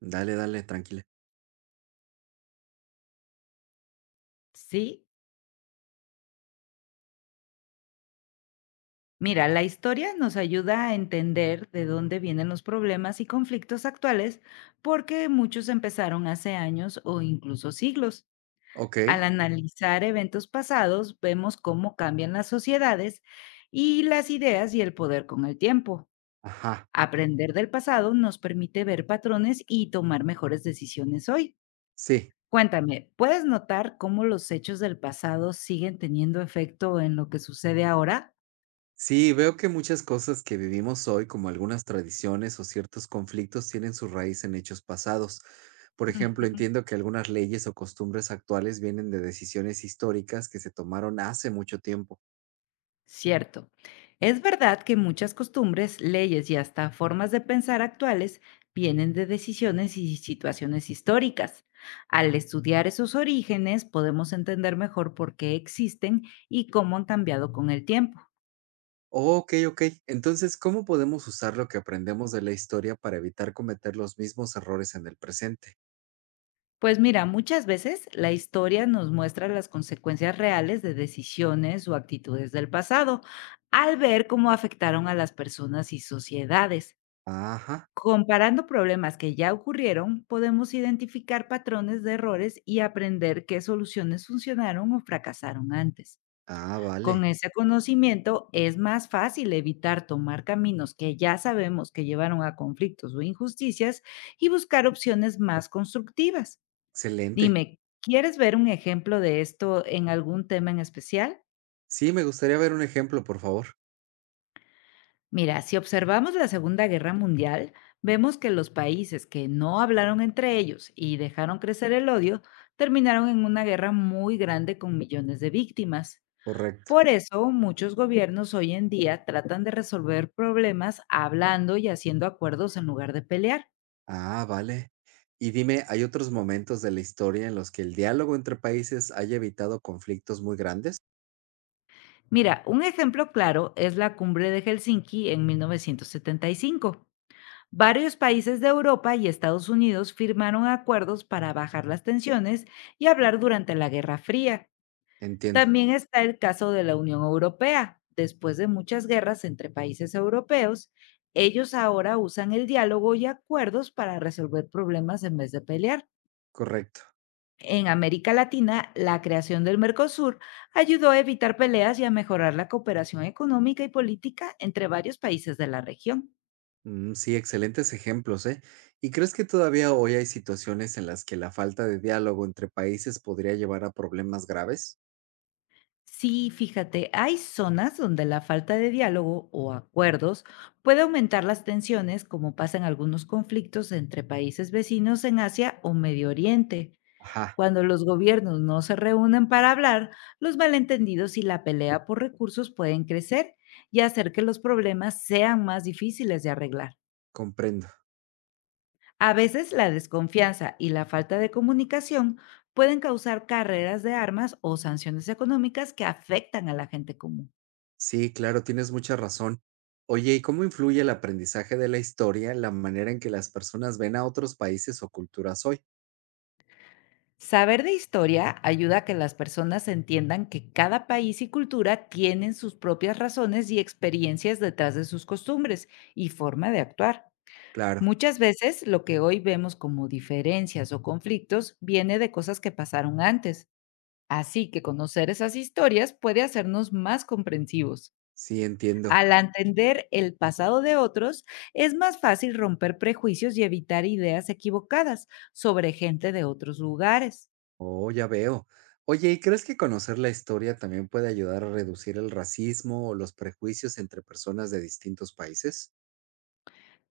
Dale, dale, tranquila. Sí, mira, la historia nos ayuda a entender de dónde vienen los problemas y conflictos actuales, porque muchos empezaron hace años o incluso siglos. Ok, Al analizar eventos pasados, vemos cómo cambian las sociedades y las ideas y el poder con el tiempo. ajá, Aprender del pasado nos permite ver patrones y tomar mejores decisiones hoy. sí. Cuéntame, ¿puedes notar cómo los hechos del pasado siguen teniendo efecto en lo que sucede ahora? Sí, veo que muchas cosas que vivimos hoy, como algunas tradiciones o ciertos conflictos, tienen su raíz en hechos pasados. Por ejemplo, Ujú. entiendo que algunas leyes o costumbres actuales vienen de decisiones históricas que se tomaron hace mucho tiempo. Cierto. Es verdad que muchas costumbres, leyes y hasta formas de pensar actuales vienen de decisiones y situaciones históricas. Al estudiar esos orígenes podemos entender mejor por qué existen y cómo han cambiado con el tiempo. Ok, ok. Entonces, ¿cómo podemos usar lo que aprendemos de la historia para evitar cometer los mismos errores en el presente? Pues mira, muchas veces la historia nos muestra las consecuencias reales de decisiones o actitudes del pasado, al ver cómo afectaron a las personas y sociedades. Ajá. Comparando problemas que ya ocurrieron, podemos identificar patrones de errores y aprender qué soluciones funcionaron o fracasaron antes. Ah, Con vale. ese conocimiento es más fácil evitar tomar caminos que ya sabemos que llevaron a conflictos o injusticias y buscar opciones más constructivas. Excelente. Dime, ¿quieres ver un ejemplo de esto en algún tema en especial? Sí, me gustaría ver un ejemplo, por favor. Mira, si observamos la Segunda Guerra Mundial, vemos que los países que no hablaron entre ellos y dejaron crecer el odio, terminaron en una guerra muy grande con millones de víctimas. Correcto. Por eso, muchos gobiernos hoy en día tratan de resolver problemas hablando y haciendo acuerdos en lugar de pelear. Ah, vale. Y dime, ¿hay otros momentos de la historia en los que el diálogo entre países haya evitado conflictos muy grandes? Mira, un ejemplo claro es la cumbre de Helsinki en 1975. Varios países de Europa y Estados Unidos firmaron acuerdos para bajar las tensiones y hablar durante la Guerra Fría. Entiendo, También está el caso de la Unión Europea. Después de muchas guerras entre países europeos, ellos ahora usan el diálogo y acuerdos para resolver problemas en vez de pelear. correcto. En América Latina, la creación del Mercosur ayudó a evitar peleas y a mejorar la cooperación económica y política entre varios países de la región. Mm, sí, excelentes ejemplos, ¿eh? ¿Y crees que todavía hoy hay situaciones en las que la falta de diálogo entre países podría llevar a problemas graves? Sí, fíjate, hay zonas donde la falta de diálogo o acuerdos puede aumentar las tensiones, como pasa en algunos conflictos entre países vecinos en Asia o Medio Oriente. Ajá, Cuando los gobiernos no se reúnen para hablar, los malentendidos y la pelea por recursos pueden crecer y hacer que los problemas sean más difíciles de arreglar. comprendo. A veces la desconfianza y la falta de comunicación pueden causar carreras de armas o sanciones económicas que afectan a la gente común. Sí, claro, tienes mucha razón. Oye, ¿y cómo influye el aprendizaje de la historia en la manera en que las personas ven a otros países o culturas hoy? Saber de historia ayuda a que las personas entiendan que cada país y cultura tienen sus propias razones y experiencias detrás de sus costumbres y forma de actuar. Claro, Muchas veces lo que hoy vemos como diferencias o conflictos viene de cosas que pasaron antes, así que conocer esas historias puede hacernos más comprensivos. sí, entiendo. Al entender el pasado de otros, es más fácil romper prejuicios y evitar ideas equivocadas sobre gente de otros lugares. Oh, ya veo. Oye, ¿y crees que conocer la historia también puede ayudar a reducir el racismo o los prejuicios entre personas de distintos países?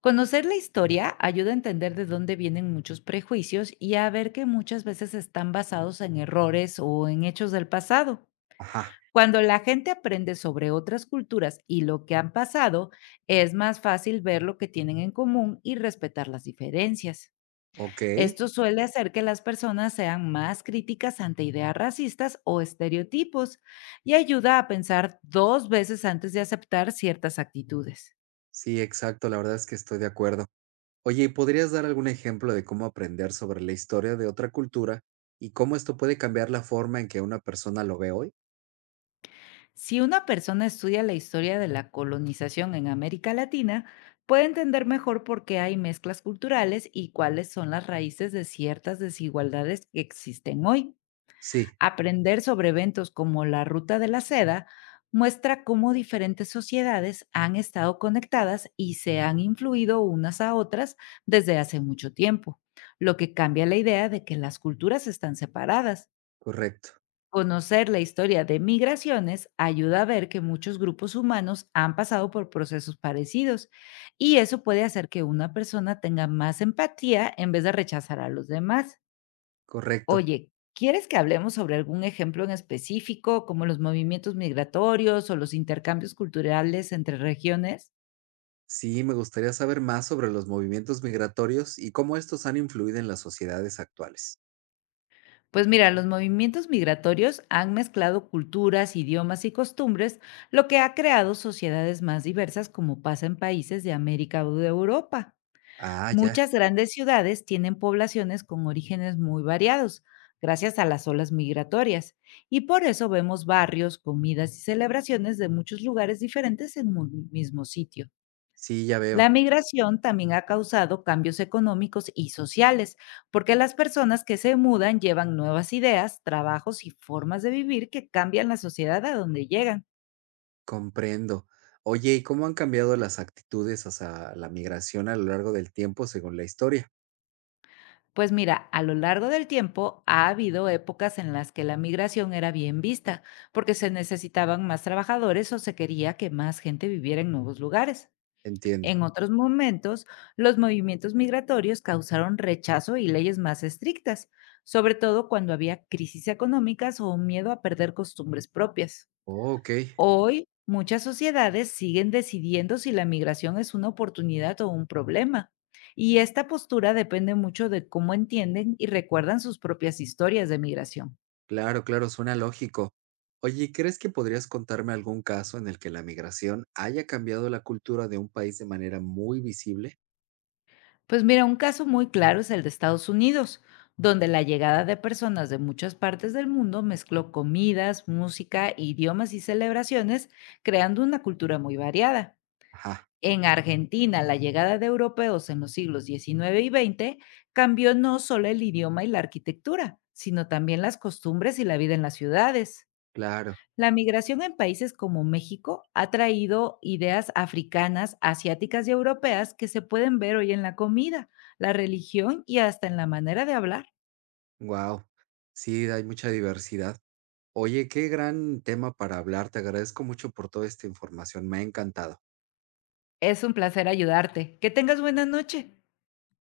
Conocer la historia ayuda a entender de dónde vienen muchos prejuicios y a ver que muchas veces están basados en errores o en hechos del pasado. Ajá, Cuando la gente aprende sobre otras culturas y lo que han pasado, es más fácil ver lo que tienen en común y respetar las diferencias. ok. Esto suele hacer que las personas sean más críticas ante ideas racistas o estereotipos y ayuda a pensar dos veces antes de aceptar ciertas actitudes. Sí, exacto, la verdad es que estoy de acuerdo. Oye, ¿y podrías dar algún ejemplo de cómo aprender sobre la historia de otra cultura y cómo esto puede cambiar la forma en que una persona lo ve hoy? Si una persona estudia la historia de la colonización en América Latina, puede entender mejor por qué hay mezclas culturales y cuáles son las raíces de ciertas desigualdades que existen hoy. Sí, Aprender sobre eventos como la Ruta de la Seda muestra cómo diferentes sociedades han estado conectadas y se han influido unas a otras desde hace mucho tiempo, lo que cambia la idea de que las culturas están separadas. correcto, Conocer la historia de migraciones ayuda a ver que muchos grupos humanos han pasado por procesos parecidos y eso puede hacer que una persona tenga más empatía en vez de rechazar a los demás. correcto. Oye, ¿quieres que hablemos sobre algún ejemplo en específico, como los movimientos migratorios o los intercambios culturales entre regiones? Sí, me gustaría saber más sobre los movimientos migratorios y cómo estos han influido en las sociedades actuales. Pues mira, los movimientos migratorios han mezclado culturas, idiomas y costumbres, lo que ha creado sociedades más diversas como pasa en países de América o de Europa. Ah, ya, Muchas grandes ciudades tienen poblaciones con orígenes muy variados, gracias a las olas migratorias, y por eso vemos barrios, comidas y celebraciones de muchos lugares diferentes en un mismo sitio. sí, ya La veo. migración también ha causado cambios económicos y sociales, porque las personas que se mudan llevan nuevas ideas, trabajos y formas de vivir que cambian la sociedad a donde llegan. Comprendo. Oye, ¿y cómo han cambiado las actitudes hacia la migración a lo largo del tiempo según la historia? Pues mira, a lo largo del tiempo ha habido épocas en las que la migración era bien vista, porque se necesitaban más trabajadores o se quería que más gente viviera en nuevos lugares. Entiendo. En otros momentos, los movimientos migratorios causaron rechazo y leyes más estrictas, sobre todo cuando había crisis económicas o miedo a perder costumbres propias. Oh, ok, Hoy, muchas sociedades siguen decidiendo si la migración es una oportunidad o un problema. Y esta postura depende mucho de cómo entienden y recuerdan sus propias historias de migración. claro, claro, suena lógico. Oye, ¿crees que podrías contarme algún caso en el que la migración haya cambiado la cultura de un país de manera muy visible? Pues mira, un caso muy claro es el de Estados Unidos, donde la llegada de personas de muchas partes del mundo mezcló comidas, música, idiomas y celebraciones, creando una cultura muy variada. Ajá, En Argentina, la llegada de europeos en los siglos XIX y XX cambió no solo el idioma y la arquitectura, sino también las costumbres y la vida en las ciudades. claro, La migración en países como México ha traído ideas africanas, asiáticas y europeas que se pueden ver hoy en la comida, la religión y hasta en la manera de hablar. wow. Sí, hay mucha diversidad. Oye, qué gran tema para hablar. Te agradezco mucho por toda esta información. Me ha encantado. Es un placer ayudarte. Que tengas buena noche.